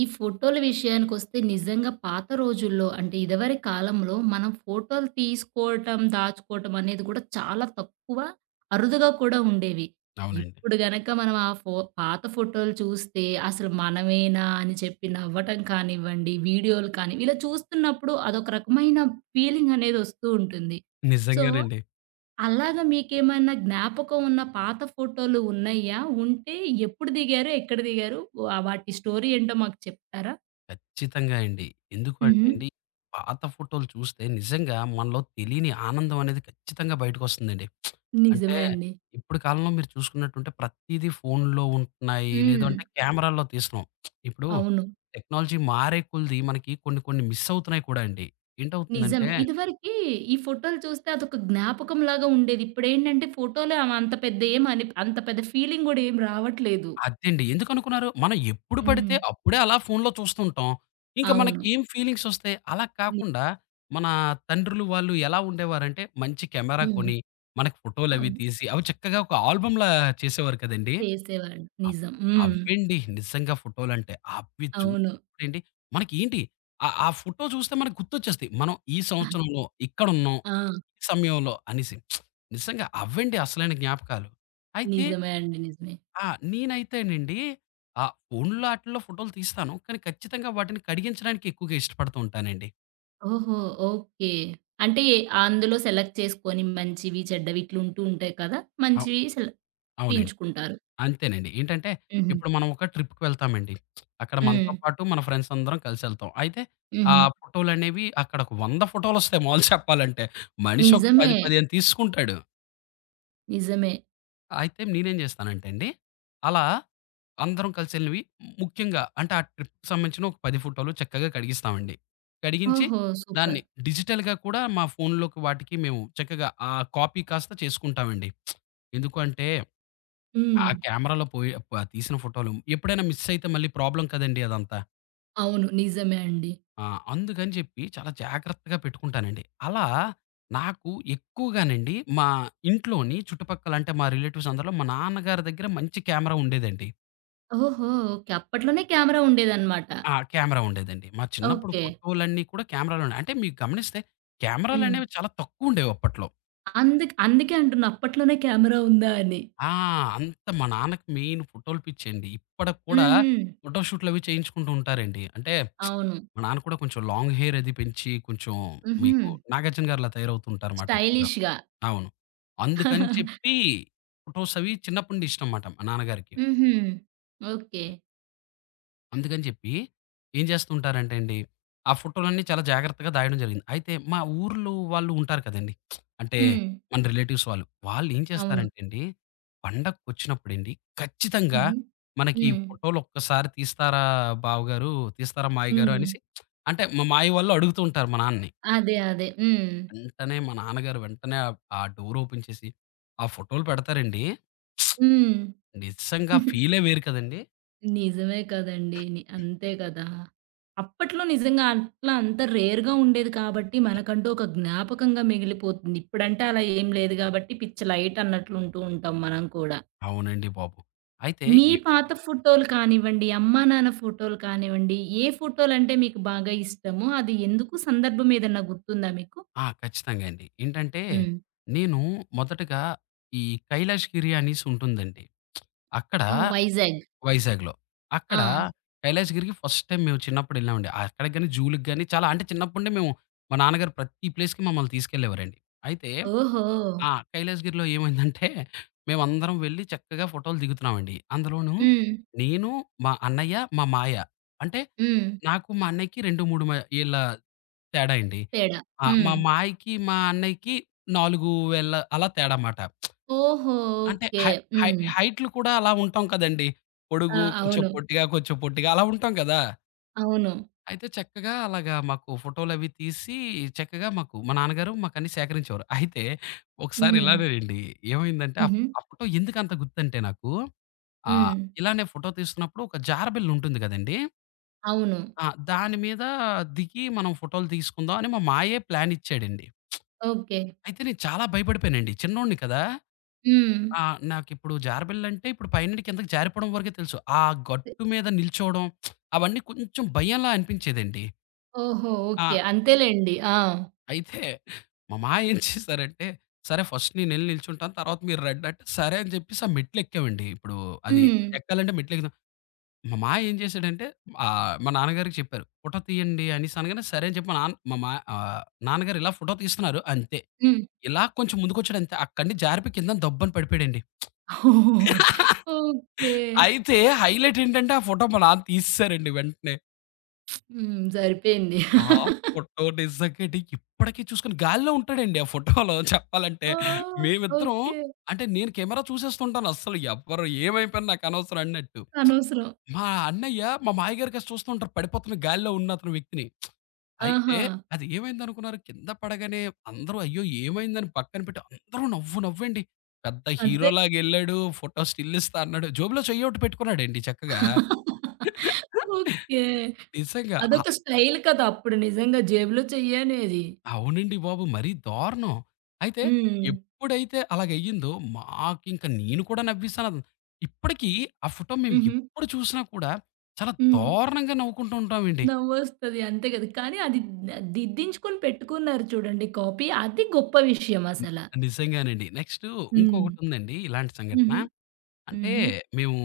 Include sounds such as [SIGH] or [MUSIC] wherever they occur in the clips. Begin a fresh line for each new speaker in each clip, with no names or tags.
ఈ ఫోటోల విషయానికొస్తే నిజంగా పాత రోజుల్లో అంటే ఇదివరి కాలంలో మనం ఫోటోలు తీసుకోవటం, దాచుకోవటం అనేది కూడా చాలా తక్కువ, అరుదుగా కూడా ఉండేవి.
అవునండి.
ఇప్పుడు గనక మనం ఆ ఫో పాత ఫోటోలు చూస్తే అసలు మనమేనా అని చెప్పి నవ్వటం కానివ్వండి, వీడియోలు కానీ ఇలా చూస్తున్నప్పుడు అదొక రకమైన ఫీలింగ్ అనేది వస్తూ ఉంటుంది. సో
నిజంగానండి.
అలాగా మీకేమైనా జ్ఞాపకం ఉన్న పాత ఫోటోలు ఉన్నయ్యా? ఉంటే ఎప్పుడు దిగారు? ఎక్కడ దిగారు? వాటి స్టోరీ ఏంటో మాకు చెప్తారా?
ఖచ్చితంగా అండి. ఎందుకు అంటే
హుహు.
అండి, పాత ఫోటోలు చూస్తే నిజంగా మనలో తెలియని ఆనందం అనేది ఖచ్చితంగా బయటకొస్తుందండి. అంటే
నిజమే అండి.
ఇప్పుడు కాలంలో మీరు చూసుకున్నట్టుంటే ప్రతీదీ ఫోన్‌లో ఉంటున్నాయి. లేదు
హ్మ్.
అంటే కెమెరాల్లో తీస్తున్నాం. ఇప్పుడు
అవును.
టెక్నాలజీ మారే కొలిది మనకి కొన్ని కొన్ని మిస్ అవుతున్నాయి కూడా అండి. ఏంటవుతుందంటే
నిజమే. ఇదివరకి ఈ ఫోటోలు చూస్తే అదొక జ్ఞాపకంలాగా ఉండేది. ఇప్పుడేంటంటే ఫోటోలు అవి అంత పెద్ద ఏం అని అంత పెద్ద ఫీలింగ్ గూడా ఏం రావట్లేదు.
అదేండి. ఎందుకనుకున్నారు? మనం ఎప్పుడు
హ్మ్.
పడితే అప్పుడే అలా ఫోన్‌లో చూస్తుంటాం. ఇంక మనకి
అవును.
ఏం ఫీలింగ్స్ ఒస్తాయి? అలా
ని
కాకుండా మన తండ్రులు వాళ్ళు ఎలా ఉండేవారంటే, మంచి కెమెరా
హ్మ్.
కొని, మనకు ఫోటోలవి
అవును.
తీసి, అవి చక్కగా ఒక ఆల్బమ్‌లా చేసేవారు కదండీ!
చేసేవాళ్ళు.
అవ్
నిజం. హ్మ్.
అవ్వండి నిజంగా ఫోటోలంటే. అవి
అవును.
చూడండి మనకేంటి ఆ ఆ ఫోటో చూస్తే మనకు గుర్తొచ్చేస్తాయి. మనం ఈ సంవత్సరంలో ఇక్కడున్నాం,
ఆ!
ఈ సమయంలో అనేసి. నిజంగా అవ్వండి అసలైన జ్ఞాపకాలు. అయితే
నిజమే అండి. నిజమే.
ఆ! నేనైతేనండి ఆ ఫోనుల్లో ఆటిల్లో ఫోటోలు తీస్తాను. కానీ ఖచ్చితంగా వాటిని కడిగించడానికి ఎక్కువగా ఇష్టపడుతూ ఉంటానండి.
ఓహో! ఓకే. అంటే అందులో సెలెక్ట్ చేసుకొని మంచివి, చెడ్డవి ఇట్లుంటూ ఉంటాయి కదా!
అవ్
మంచివి సెల
అవునండి.
ఎంచుకుంటారు.
అంతేనండి. ఏంటంటే
హుహు.
ఇప్పుడు మనం ఒక ట్రిప్‌కి వెళ్తామండి. అక్కడ
హ్మ్.
మనతో పాటు మన ఫ్రెండ్స్ అందరం కలిసెళ్తాం. అయితే ఆ
హుహు.
ఫోటోలనేవి అక్కడ ఒక 100 ఫోటోలొస్తాయి మాములుగా చెప్పాలంటే. మనిషి ఒక 10,
నిజమే.
15 తీసుకుంటాడు.
నిజమే.
అయితే నేనేం చేస్తానంటే అండి, అలా అందరం కలిసెళ్ళినవి ముఖ్యంగా అంటే ఆ ట్రిప్‌కి సంబంధించిన ఒక 10 ఫోటోలు చక్కగా కడిగిస్తామండి. కడిగించి
ఓహో!
దాన్ని
సూపర్.
డిజిటల్‌గా కూడా మా ఫోన్‌లోకి వాటికి మేము చక్కగా కాపీ కాస్త చేసుకుంటామండి. ఎందుకు అంటే,
హ్మ్.
ఆ కెమెరాలో పోయి తీసిన ఫోటోలు ఎప్పుడైనా మిస్ అయితే మళ్ళీ ప్రాబ్లమ్ కదండీ అదంతా.
అవును. నిజమే అండి.
ఆ! అందుకని చెప్పి చాలా జాగ్రత్తగా పెట్టుకుంటానండి. అలా నాకు ఎక్కువగానండి మా ఇంట్లోని చుట్టుపక్కల అంటే మా రిలేటివ్స్ అందరిలో మా నాన్నగారి దగ్గర మంచి కెమెరా ఉండేదండి.
ఓహో! ఓకే. అప్పట్లోనే కెమెరా ఉండేదన్నమాట.
ఆ! కెమెరా ఉండేదండి. మా చిన్నప్పుడు
ఓకే.
ఫోటోలన్నీ కూడా కెమెరాలోనే అంటే మీరు గమనిస్తే
హ్మ్.
కెమెరాలనేవి చాలా తక్కువుండేవి అప్పట్లో.
అందుకే అంటున్నా అప్పట్లోనే కెమెరా ఉందా అని.
ఆ! అంత మా నాన్నకి మెయిన్ ఫోటోల పిచ్చండి. ఇప్పటికి కూడా
హుహు.
ఫోటో షూట్‌లవి చేయించుకుంటూ ఉంటారండి. అంటే
అవును.
మా నాన్న కూడా కొంచెం లాంగ్ హెయిర్ అది పెంచి కొంచెం
హుహు.
మీకు నాగార్జున గారిలా తయారవుతూ ఉంటారన్నమాట ఎక్కువగా.
స్టైలిష్‌గా. హుహు.
అవును. అందుకని చెప్పి ఫోటోస్ అవి చిన్నప్పటి నుండి ఇష్టం మాట మా నాన్నగారికి.
[LAUGHS] ఓకే.
అందుకని చెప్పి ఏం చేస్తుంటారంటే అండి, ఆ ఫోటోలన్నీ చాలా జాగ్రత్తగా దాయడం జరిగింది. అయితే మా ఊర్లో వాళ్ళు ఉంటారు కదండీ! అంటే
హ్మ్.
మన రిలేటివ్స్ వాళ్ళు. వాళ్ళు ఏం
అవును.
చేస్తారంటే అండి, పండగకొచ్చినప్పుడండి ఖచ్చితంగా
హుహు.
మనకి ఈ
హ్మ్.
ఫోటోలు ఒక్కసారి తీస్తారా బావగారు, తీస్తారా మావయ్యగారు
హ్మ్.
అనేసి అంటే మా మావయ్య వాళ్ళు అడుగుతూ ఉంటారు మా నాన్నని.
అదే. అదే. హ్మ్.
వెంటనే మా నాన్నగారు ఆ డోర్ ఓపెన్ చేసి ఆ ఫోటోలు పెడతారండి.
హ్మ్.
నిజంగా
[LAUGHS]
ఫీలే వేరు కదండీ!
నిజమే కదండీ. అంతే కదా! అప్పట్లో నిజంగా అట్లా అంత రేర్‌గా ఉండేది కాబట్టి మనకంటూ ఒక జ్ఞాపకంగా మిగిలిపోతుంది. ఇప్పుడంటే అలా ఏం లేదు కాబట్టి పిచ్చి లైట్ అన్నట్లు ఉంటూ ఉంటాం మనం కూడా.
అవునండి బాబు. అయితే
మీ
ఈ
పాత ఫోటోలు కానివ్వండి, అమ్మా నాన్న ఫోటోలు కానివ్వండి, ఏ ఫోటోలంటే మీకు బాగా ఇష్టము? అది ఎందుకు? సందర్భం ఏదన్నా గుర్తుందా మీకు?
ఆ! ఖచ్చితంగా అండి. ఏంటంటే,
హ్మ్.
నేను మొదటగా ఈ 'కైలాష్‌గిరి' అనేసి ఉంటుందండి. అక్కడ
ఓహ్! వైజాగ్.
వైజాగ్‌లో.
ఆ!
అక్కడ 'కైలాష్‌గిరికి' ఫస్ట్ టైమ్ మేము చిన్నప్పుడు ఎళ్ళామండి. అక్కడికి గాని, జూ‌లకి గాని చాలా అంటే చిన్నప్పుడే మేము మా నాన్నగారు ప్రతి ప్లేస్‌కి మమ్మల్ని తీసుకెళ్ళేవారండి. అయితే
ఓహో!
ఆ! కైలాసగిరిలో ఏమైందంటే, మేమందరం వెళ్లి చక్కగా ఫోటోలు దిగుతున్నామండి. అందులోనూ
హ్మ్.
నేను, మా అన్నయ్య, మా మాయ. అంటే
హ్మ్.
నాకు, మా అన్నయ్యకి 2, 3 ఏళ్ళ తేడా అండి.
తేడా.
ఆ!
హ్మ్.
మా మాయకి, మా అన్నయ్యకి 4 వేళ్ళ అలా తేడా మాట.
ఓహో!
అంటే
ఓకే.
హై హై
హ్మ్.
హైట్‌లు కూడా అలా ఉంటాం కదండీ.
ఆ!
పొడుగు, కొంచెం
అవును.
పొట్టిగా, కొంచెం పొట్టిగా అలా ఉంటాం కదా!
అవును.
అయితే చక్కగా అలాగా మాకు ఫోటోలవి తీసి, చక్కగా మాకు మా నాన్నగారు మాకన్నీ సేకరించేవారు. అయితే ఒకసారి
హ్మ్.
ఇలానేనండి ఏమైందంటే ఆ
హుహు.
ఆ ఫోటో ఎందుకంత గుర్తంటే నాకు ఆహ్,
హ్మ్.
ఇలానే ఫోటో తీస్తున్నప్పుడు ఒక జారబిల్లుంటుంది గదండీ!
అవును.
ఆ! దాని మీద దిగి మనం ఫోటోలు తీసుకుందాం అని మా మావయ్యే ప్లానిచ్చాడండి.
ఓకే.
అయితే నేను చాలా భయపడిపోయానండి. చిన్నోడిని కదా!
హ్మ్.
ఆ! నాకిప్పుడు జారబిల్లంటే ఇప్పుడు పైనుండి కిందకి జారిపోవడం వరకే తెలుసు. ఆ
తె
గట్టు మీద నిల్చోవడం అవన్నీ కొంచెం భయంలా అనిపించేదండి.
ఓహో!
ఆ!
ఓకే. అంతేలెండి. ఆ!
అయితే మా మామ ఏం చేశారంటే, "సరే ఫస్ట్ నేనెళ్లి నిల్చుంటాను. తర్వాత మీరు రండి" అంటే, సరే అని చెప్పేసి ఆ మెట్లెక్కామండి. ఇప్పుడు అది
హ్మ్.
ఎక్కాలంటే మెట్లెక్కుదాం. మా మామ ఏం చేశాడంటే ఆహ్, మా నాన్నగారికి చెప్పారు. "ఫోటో తీయండి" అనేసి అనగానే, సరే అని చెప్పి మా నాన్న మా మా ఆహ్, నాన్నగారు ఇలా ఫోటో తీస్తున్నారు అంతే.
హ్మ్.
ఇలా కొంచెం ముందుకొచ్చాడు అంతే. అక్కడి నుంచి జారిపోయి కిందన దబ్బున పడిపోయాడండి.
[LAUGHS] ఓహ్!
[LAUGHS]
ఓకే.
అయితే హైలైట్ ఏంటంటే, ఆ ఫోటో మా నాన్న తీసేసారండి వెంటనే.
హ్మ్. సరిపోయింది.
ఆ ఫోటో నిజంగండి ఇప్పటికి చూసుకొని గాలిలో ఉంటాడండి ఆ ఫోటోలో చెప్పాలంటే.
ఓహ్!
మేమిద్దరం
ఓకే.
అంటే నేను కెమెరా చూసేస్తుంటాను అస్సలు ఎవరు ఏమైపోయినా నాకనవసరం అన్నట్టు.
అనవసరం.
మా అన్నయ్య మా మావయ్యగారు కాస్త చూస్తూ ఉంటారు పడిపోతున్న గాలిలో ఉన్న అతని వ్యక్తిని. అయితే
ఆహా!
అది ఏమైందనుకున్నారు కింద పడగానే అందరూ అయ్యో! ఏమైందని పక్కన పెట్టి అందరూ నవ్వు నవ్వండి. పెద్ద
అంతే.
హీరోలాగెళ్ళాడు ఫోటో స్టిల్ ఇస్తా అన్నాడు. జేబులో చెయ్యోటి పెట్టుకున్నాడండి చక్కగా.
ఓకే.
నిజంగా.
అదొక స్టైల్ కదా! అప్పుడు నిజంగా జేబులో చెయ్యనేది.
అవునండి బాబు! మరీ దారుణం. అయితే
హ్మ్.
ఎప్పుడైతే అలాగయ్యిందో మాకింక నేను కూడా నవ్వేసాను. ఇప్పటికీ ఆ ఫోటో మేము
హుహు.
ఎప్పుడు చూసినా కూడా చాలా
హ్మ్.
దారుణంగా నవ్వుకుంటూ ఉంటామండి.
నవ్వొస్తది. అంతే కదా! కానీ అది దిద్దించుకొని పెట్టుకున్నారు చూడండి కాపీ. అది గొప్ప విషయం
హ్మ్.
అసల.
నిజంగానండి. నెక్స్టు
హ్మ్.
ఇంకొకటుందండి ఇలాంటి సంఘటన.
హుహు.
అంటే
హుహు.
మేము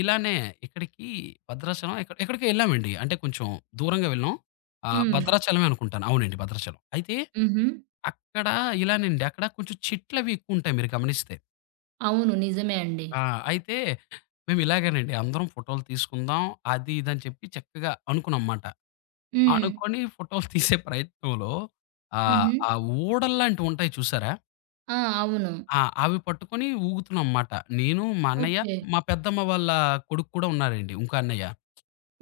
ఇలానే ఇక్కడికి భద్రాచలం ఎక్కడికో ఎళ్ళామండి. అంటే కొంచెం దూరంగా వెళ్ళాం. ఆహ్,
హ్మ్.
భద్రాచలమే అనుకుంటాను. అవునండి భద్రాచలం. అయితే
హుహు.
అక్కడ ఇలానండి అక్కడ కొంచెం చెట్లవి ఎక్కువుంటాయి మీరు గమనిస్తే.
అవును. నిజమే అండి.
ఆ! అయితే మేమిలాగేనండి అందరం ఫోటోలు తీసుకుందాం. అది ఇది అని చెప్పి చక్కగా అనుకున్నాంమాట.
హ్మ్.
అనుకోని ఫోటోలు తీసే ప్రయత్నంలో ఆహ్,
హుహు.
ఆ ఊడల్లాంటివుంటాయి చూసారా?
ఆ! అవును.
ఆ! అవి పట్టుకొని ఊగుతున్నాంమాట. నేను, మా అన్నయ్య,
ఓకే.
మా పెద్దమ్మ వాళ్ళ కొడుకు కూడా ఉన్నారండి ఇంకో అన్నయ్య.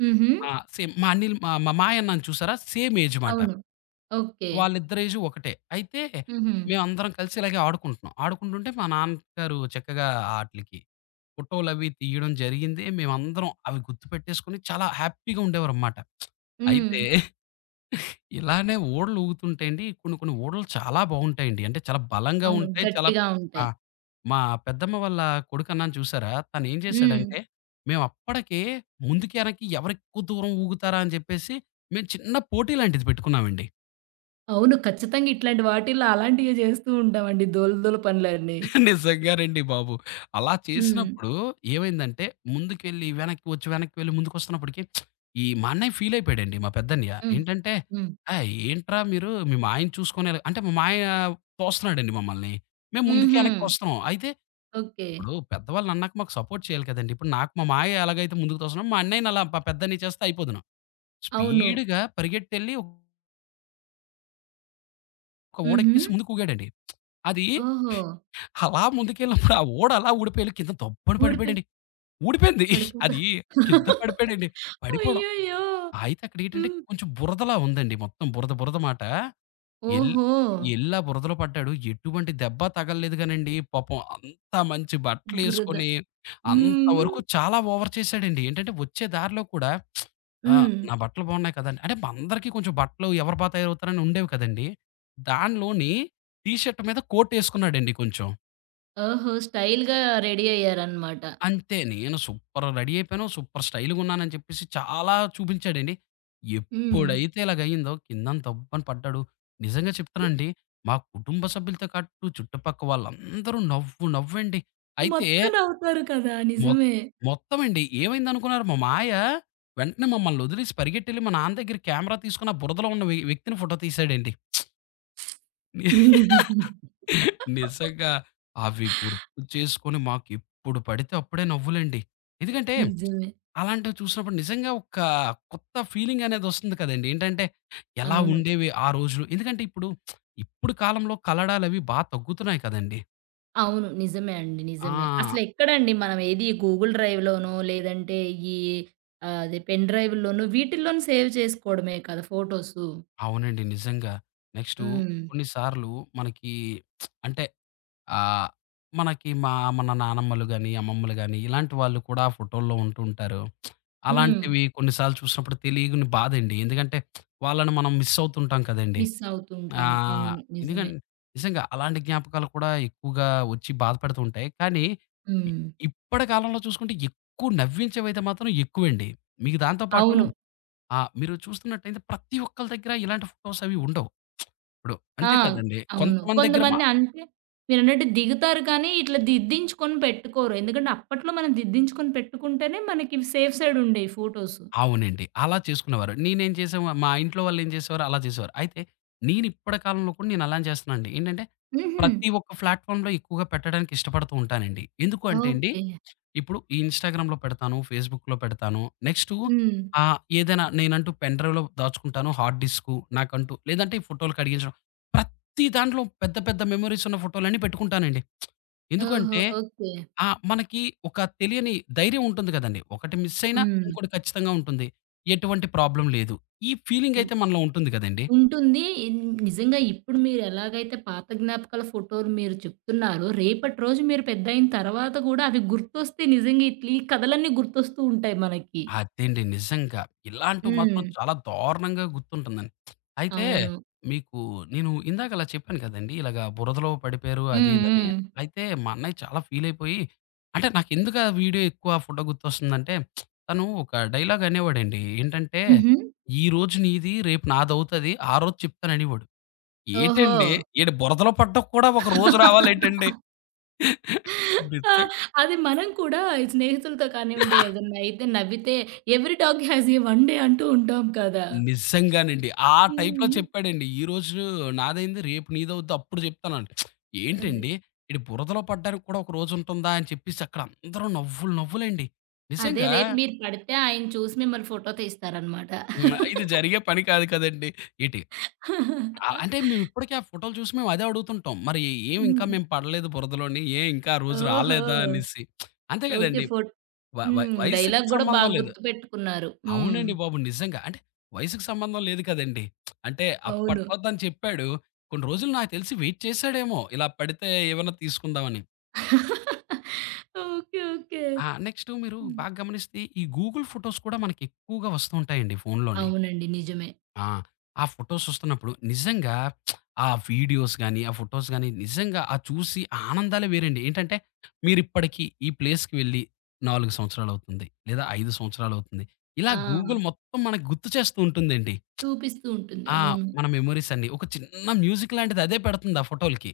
హుహు.
ఆ! సేమ్ మా అన్నిల్ మా మా మాయన్నాను చూసారా? సేమ్ ఏజ్ మాట.
అవును. ఓకే.
వాళ్ళిద్దరి ఏజు ఒకటే. అయితే
హుహు.
మేమందరం కలిసి ఇలాగే ఆడుకుంటున్నాం. ఆడుకుంటుంటే మా నాన్నగారు చక్కగా ఆటిలికి ఫోటోలవి తీయడం జరిగింది. మేమందరం అవి గుర్తుపెట్టేసుకొని చాలా హ్యాపీగా ఉండేవారనమాట.
హ్మ్.
అయితే ఇలానే ఓడలు ఊగుతుంటే అండి కొన్ని కొన్ని ఓడలు చాలా బావుంటాయండి. అంటే చాలా బలంగా
అవును.
ఉంటాయి. చాలా
గట్టిగా
ఆ!
ఉంటాయి.
మా పెద్దమ్మ వాళ్ళ కొడుకన్నాను చూసారా? తనేం
హ్మ్.
చేశాడంటే మేము అప్పటికే ముందుకి, ఎనక్కి ఎవరెక్కువ దూరం ఊగుతారా అని చెప్పేసి మేము చిన్న పోటీ లాంటిది పెట్టుకున్నామండి.
అవును. ఖచ్చితంగా ఇట్లాంటి వాటిల్లో అలాంటియే చేస్తూ ఉంటామండి. దోల దోల పనులన్నీ.
నిజంగానండి బాబు. అలా
హ్మ్.
చేసినప్పుడు ఏమైందంటే, ముందుకెళ్ళి, వెనక్కి వచ్చి, వెనక్కి వెళ్లి, ముందుకొస్తున్నప్పటికి ఈ మా అన్నయ్య ఫీల్ అయిపోయాడండి. మా పెద్దన్నయ్య.
హ్మ్.
ఏంటంటే,
హ్మ్.
"ఏయ్! ఏంట్రా మీరు మీ మావయ్యని చూసుకొని ఎలా-" అంటే మా మావయ్య తోస్తున్నాడండి మమ్మల్ని. మేము ముందుకి,
హుహు.
వెనక్కొస్తున్నాం. అయితే
ఓకే.
ఇప్పుడు పెద్దవాళ్ళు అన్నాక మాకు సపోర్ట్ చేయాలి కదండీ! ఇప్పుడు నాకు మా మావయ్య ఎలాగైతే ముందుకు తోస్తున్నాడో, మా అన్నయ్యని అలా మా పెద్దన్నయ్య చేస్తే అయిపోదును.
అవును.
స్పీడ్‌గా పరిగెట్టెళ్లి ఒక
హుహు.
ఓడెక్కేసి ముందుకు ఊగాడండి. అది
ఓహో!
అలా ముందుకెళ్ళినప్పుడు ఆ ఓడ అలా ఊడిపోయి ఎళ్లి కింద దబ్బున
ఊడిపోయి
పడిపోయాడండి. ఊడిపోయింది.
పడిపోతా.
అది కింద పడిపోయాడండి. పడిపోవడం
అయ్యయ్యో!
అయితే అక్కడేంటంటే
హ్మ్.
కొంచెం బురదలా ఉందండి. మొత్తం బురద, బురద మాట. ఎల్
ఓహో!
ఎళ్ళి ఆ బురదలో పడ్డాడు. ఎటువంటి దెబ్బ తగలలేదు గానండి. పాపం అంత మంచి
బురద.
బట్టలేసుకొని అంత
హ్మ్.
వరకు చాలా ఓవర్ చేశాడండి. ఏంటంటే వచ్చే దారిలో కూడా ఆహ్,
హ్మ్.
నా బట్టలు బాగున్నాయి కదండీ! అంటే మా అందరికీ కొంచెం బట్టలు ఎవరు బా తయారవుతారని ఉండేవి కదండీ! దానిలోని టీ షర్ట్ మీద కోట్ ఏసుకున్నాడండి కొంచెం.
ఓహో! స్టైల్‌గా రెడీ అయ్యారనమాట.
అంతే. నేను సూపర్ రెడీ అయిపోయాను. సూపర్ స్టైల్‌గున్నానని చెప్పేసి చాలా చూపించాడండి.
హ్మ్.
ఎప్పుడైతే ఇలాగయిందో కిందంత దబ్బని పడ్డాడు. నిజంగా చెప్తానండి మా కుటుంబ సభ్యులతో కట్టు చుట్టుపక్క వాళ్ళందరూ నవ్వు నవ్వండి. అయితే
మొత్తం నవ్వుతారు కదా!
మొ
నిజమే.
మొత్తమండి ఏమైందనుకున్నారు మా మాయ వెంటనే మమ్మల్నొదిలేసి పరిగెట్టెళ్లి మా నాన్న దగ్గర కెమెరా తీసుకొని ఆ బురదలో ఉన్న వ్యక్తిని ఫోటో తీసాడండి. ని- నిజంగా అవి గుర్తు చేసుకొని మాకెప్పుడు పడితే అప్పుడే నవ్వులండి. ఎందుకంటే
నిజమే.
అలాంటివి చూసినప్పుడు నిజంగా ఒక కొత్త ఫీలింగ్ అనేది వస్తుంది కదండీ. ఏంటంటే ఎలా
అవును.
ఉండేవి ఆ రోజులు? ఎందుకంటే ఇప్పుడు కాలంలో కలడాలవి బా తగ్గుతున్నాయి కదండీ.
అవును. నిజమే అండి.
ఆ!
నిజమే. అసలెక్కడండి మనం ఏది గూగుల్ డ్రైవ్‌లోనో లేదంటే ఈ ఆహ్, అదే పెన్ డ్రైవ్‌ల్లోనూ వీటిల్లోనూ సేవ్ చేసుకోవడమే కదా! ఫోటోసు.
అవునండి నిజంగా. నెక్స్టు
హ్మ్.
కొన్ని సార్లు మనకి [TSK] అంటే ఆహ్, మనకి మా మన నానమ్మలు గాని, అమ్మమ్మలు గాని ఇలాంటి వాళ్ళు కూడా ఫోటోల్లో ఉంటూ ఉంటారు.
హ్మ్.
అలాంటివి కొన్ని సార్లు చూసినప్పుడు తెలియని బాధండి. ఎందుకంటే వాళ్ళని మనం మిస్ అవుతుంటాం కదండీ!
మిస్ అవుతూ ఉంటాము.
ఆహ్,
అవును.
ఎందుకం
నిజమే.
నిజంగా అలాంటి జ్ఞాపకాలు కూడా ఎక్కువగా వచ్చి బాధపెడుతూ ఉంటాయి. కానీ ఇ
హ్మ్.
ఇప్పటి కాలంలో చూసుకుంటే ఎక్కువ నవ్వించేవైతే మాత్రం ఎక్కువండి. మీకు దాంతో పాటు
అవును.
ఆహ్, మీరు చూస్తున్నట్టయితే ప్రతి ఒక్కళ్ళ దగ్గర ఇలాంటి ఫోటోస్ అవి ఉండవు. ఇప్పుడు
ఆ!
అంతే కదండీ!
అవును.
కొంతమంది దగ్గర
కొంతమంది అంటే మీరన్నట్టు దిగుతారు కానీ, ఇట్లా దిద్దించుకొని పెట్టుకోరు. ఎందుకంటే అప్పట్లో మనం దిద్దించుకొని పెట్టుకుంటేనే మనకి సేఫ్ సైడ్ ఉండేవి ఫోటోస్.
అవునండి. అలా చేసుకునేవారు. నేనేం చేసేవా మా ఇంట్లో వాళ్ళేం చేసేవారు అలా చేసేవారు. అయితే నేనిప్పటి కాలంలో కూడా నేను అలానే చేస్తున్నానండి. ఏంటంటే
హుహు.
ప్రతి ఒక్క ప్లాట్‌ఫార్మ్‌లో ఎక్కువగా పెట్టడానికి ఇష్టపడుతూ ఉంటానండి. ఎందుకు అంటే అండి,
ఓకే.
ఇప్పుడు ఈ ఇన్‌స్టాగ్రామ్‌లో పెడతాను, ఫేస్‌బుక్‌లో పెడతాను. నెక్స్టు
హ్మ్.
ఆహ్, ఏదైనా నేనంటూ పెన్ డ్రైవ్‌లో దాచుకుంటాను. హార్డ్ డిస్కు నాకంటూ లేదంటే ఈ ఫోటోలు కడిగించడం. ప్రతి దాంట్లో పెద్ద పెద్ద మెమోరీస్ ఉన్న ఫోటోలన్నీ పెట్టుకుంటానండి.
ఓహో!
ఎందుకంటే
ఓకే.
ఆ! మనకి ఒక తెలియని ధైర్యం ఉంటుంది కదండీ! ఒకటి మిస్ అయినా
హ్మ్.
ఇంకోటి ఖచ్చితంగా ఉంటుంది. ఎటువంటి ప్రాబ్లమ్ లేదు. ఈ ఫీలింగ్
హ్మ్.
అయితే మనలో ఉంటుంది కదండీ!
ఉంటుంది. నిజంగా ఇప్పుడు మీరు ఎలాగైతే పాత జ్ఞాపకాల ఫోటోలు మీరు చెప్తున్నారో, రేపటి రోజు మీరు పెద్దయిన తర్వాత గూడా అవి గుర్తొస్తే నిజంగా ఇట్లా ఈ కథలన్నీ గుర్తొస్తూ ఉంటాయి మనకి.
అదండి నిజంగా. ఇలాంటివి
హ్మ్.
మాత్రం చాలా దారుణంగా గుర్తుంటుందండి. అయితే
అవును.
మీకు నేను ఇందాక అలా చెప్పాను కదండీ! ఇలాగ బురదలో పడిపోయారు అది
హ్మ్.
ఇదని.
హ్మ్.
అయితే మా అన్నయ్య చాలా ఫీల్ అయిపోయి అంటే నాకెందుకు ఆ వీడియో ఎక్కువ ఆ ఫోటో గుర్తొస్తుందంటే తను ఒక డైలాగ్ అనేవాడండి. ఏంటంటే
హుహు.
"ఈరోజు నీది రేపు నాదవుతది. ఆ రోజు చెప్తాను" అనేవాడు.
ఓహో!
ఏటండి? ఈడ బురదలో పడ్డానికి కూడా ఒక రోజు రావాలేటండి?
ఆ!
నిజం
అది మనం కూడా ఈ స్నేహితులతో కానివ్వండి, ఏదన్నా అయితే నవ్వితే every dog has a one day అంటూ ఉంటాం కదా!
నిజంగానండి. ఆ టైప్‌లో
హ్మ్.
చెప్పాడండి. ఈరోజు నాదైంది, రేపు నీదవుద్ది అప్పుడు చెప్తానంట.
అది.
ఏంటండి? ఈడ బురదలో పడ్డానికి కూడా ఒక రోజుంటుందా? అని చెప్పేసి అక్కడ అందరూ నవ్వులు నవ్వులండి.
అదే
నిజంగా
రేపు మీరు పడితే ఆయన చూసి మిమ్మల్ని ఫోటో తీస్తారనమాట.
హ్మ్. ఇది జరిగే పని కాదు కదండీ! ఏటి ఆహ్, అంటే మేమిప్పటికి ఆ ఫోటోలు చూసి మేము అదే అడుగుతుంటాం. మరి ఏం ఇంకా
హ్మ్.
మేము పడలేదు బురదలోని? ఏం ఇంకా ఆ రోజు
ఓహో!
రాలేదా అనేసి? అంతే
ఓకే.
కదండీ! వ వ
హ్మ్.
వయసుకి
డైలాగ్ గూడా బాగా
సంబంధం లేదు.
గుర్తుపెట్టుకున్నారు. హ్మ్.
అవునండి బాబు. నిజంగా. అంటే వయసుకి సంబంధం లేదు కదండీ. అంటే
అవును.
అప్పట్లో తను చెప్పాడు. కొన్ని రోజులు నాకు తెలిసి వెయిట్ చేసాడేమో. ఇలా పడితే ఏమన్నా తీసుకుందామని.
[LAUGHS] ఓకే. ఓకే.
ఆ! నెక్స్ట్ మీరు
హ్మ్.
బాగా గమనిస్తే ఈ గూగుల్ ఫోటోస్ కూడా మనకి ఎక్కువగా వస్తూ ఉంటాయండి ఫోనులోని.
అవునండి. నిజమే.
ఆ! ఆ ఫోటోస్ వస్తున్నప్పుడు నిజంగా ఆ వీడియోస్ గాని, ఆ ఫోటోస్ గాని నిజంగా ఆ చూసి ఆ ఆనందాలే వేరండి. ఏంటంటే మీరిప్పటికి ఈ ప్లేస్‌కి వెళ్ళి 4 సంవత్సరాలవుతుంది. లేదా 5 సంవత్సరాలవుతుంది. ఇలా
ఆ!
గూగుల్ మొత్తం మనకు గుర్తు చేస్తూ ఉంటుందండి.
చూపిస్తూ ఉంటుంది.
ఆ!
అవును.
మన మెమోరీస్ అన్నీ. ఒక చిన్న మ్యూజిక్ లాంటిది అదే పెడుతుంది ఆ ఫోటోలకి.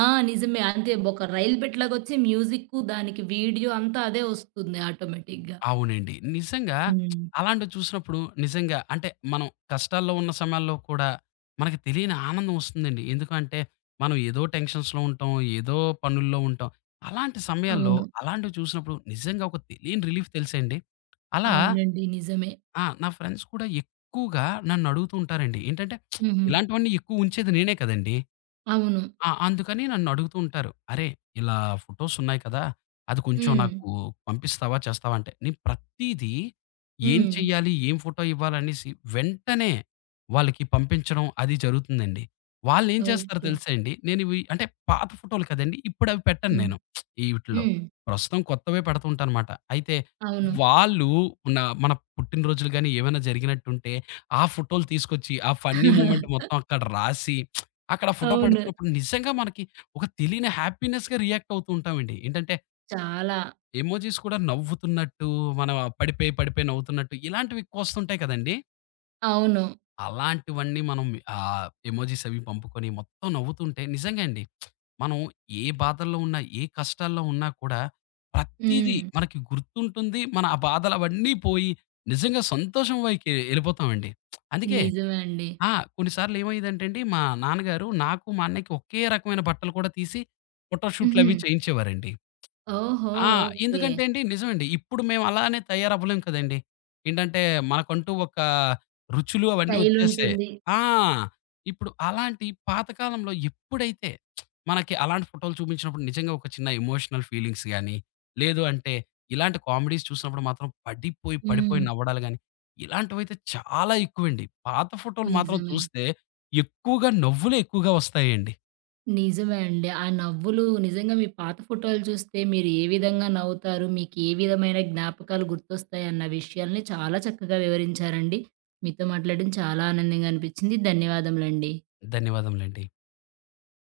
ఆ! నిజమే. అంతే ఒక రైలు పెట్టెలాగొచ్చి మ్యూజిక్కు, దానికి వీడియో అంతా అదే వస్తుంది ఆటోమేటిక్‌గా.
అవునండి. నిజంగా
హ్మ్.
అలాంటివి చూసినప్పుడు నిజంగా అంటే మనం కష్టాల్లో ఉన్న సమయాల్లో కూడా మనకు తెలియని ఆనందం వస్తుందండి. ఎందుకంటే మనం ఏదో టెన్షన్స్‌లో ఉంటాం. ఏదో పనుల్లో ఉంటాం. అలాంటి సమయాల్లో
అవును.
అలాంటివి చూసినప్పుడు నిజంగా ఒక తెలియని రిలీఫ్ తెలుసాండి. అలా
అవునండి. నిజమే.
ఆ! నా ఫ్రెండ్స్ కూడా ఎక్కువగా నన్ను అడుగుతూ ఉంటారండి. ఏంటంటే
హుహు.
ఇలాంటివన్నీ ఎక్కువ ఉంచేది నేనే కదండీ!
అవును.
ఆ! అందుకని నన్నడుగుతూ ఉంటారు. "అరే! ఇలా ఫోటోస్ ఉన్నాయి కదా! అది కొంచెం
హ్మ్.
నాకు పంపిస్తావా? చేస్తావా?" అంటే నేను ప్రతీదీ ఏం
హ్మ్.
చెయ్యాలి? ఏం ఫోటో ఇవ్వాలనేసి వెంటనే వాళ్ళకి పంపించడం అది జరుగుతుందండి. వాళ్ళేం చేస్తారో
ఓకే.
తెలుసా అండి? నేను ఇవి అంటే పాత ఫోటోలు కదండీ! ఇప్పుడవి పెట్టను
హ్మ్.
నేను ఈటిల్లో.
హ్మ్.
ప్రస్తుతం కొత్తవే పెడుతుంటానమాట. అయితే
అవును.
వాళ్ళు మన పుట్టినరోజులు గాని ఏమైనా జరిగినట్టుంటే ఆ ఫోటోలు తీసుకొచ్చి ఆ ఫన్నీ మూమెంట్
[LAUGHS]
మొత్తం అక్కడ రాసి అక్కడ ఫోటో
అవును.
పెడుతున్నప్పుడు నిజంగా మనకి ఒక తెలియని హ్యాపీనెస్‌గా రియాక్ట్ అవుతూ ఉంటామండి. ఏంటంటే
చాలా.
ఎమోజిస్ కూడా నవ్వుతున్నట్టు, మనం ఆ పడిపోయి, పడిపోయి నవ్వుతున్నట్టు ఇలాంటివి ఎక్కువొస్తుంటాయి కదండీ!
అవును.
అలాంటివన్నీ మనం ఆహ్, ఎమోజిస్ అవి పంపుకొని మొత్తం నవ్వుతుంటే నిజంగా అండి. మనం ఏ బాధల్లో ఉన్నా, ఏ కష్టాల్లో ఉన్నా కూడా ప్రతీదీ
హ్మ్.
మనకి గుర్తుంటుంది. మన ఆ బాధలు అవన్నీ పోయి నిజంగా సంతోషం వైకి ఎళ్ళిపోతామండి. అందుకే
నిజమే అండి.
ఆ! కొన్నిసార్లు ఏమయ్యేదంటే అండి, మా నాన్నగారు నాకు, మా అన్నయ్యకి ఒకే రకమైన బట్టలు కూడా తీసి
హుహు.
ఫోటోషూట్‌లవి చేయించేవారండి.
ఓహో!
ఆ!
ఓకే.
ఎందుకంటే అండి నిజమండి. ఇప్పుడు మేము అలానే తయారవ్వలేం కదండీ. ఏంటంటే మనకంటూ ఒక రుచులు అవన్నీ వచ్చేసాయి.
స్టైలుంటుంది.
ఆ! ఇప్పుడు అలాంటి పాత కాలంలో ఎప్పుడైతే మనకి అలాంటి ఫోటోలు చూపించినప్పుడు నిజంగా ఒక చిన్న ఎమోషనల్ ఫీలింగ్స్ గాని, లేదు అంటే ఇలాంటి కామెడీస్ చూసినప్పుడు మాత్రం పడిపోయి,
హ్మ్.
పడిపోయి నవ్వడాలు గాని, ఇలాంటివైతే చాలా ఎక్కువండి. పాత ఫోటోలు మాత్రం
నిజమే.
చూస్తే ఎక్కువగా నవ్వులే ఎక్కువగా వస్తాయండి.
నిజమే అండి. ఆ నవ్వులు నిజంగా మీ పాత ఫోటోలు చూస్తే మీరు ఏ విధంగా నవ్వుతారు? మీకు ఏ విధమైన జ్ఞాపకాలు గుర్తొస్తాయి అన్న విషయాల్ని చాలా చక్కగా వివరించారండి. మీతో మాట్లాడడం చాలా ఆనందంగా అనిపించింది. ధన్యవాదములండి.
ధన్యవాదములండి.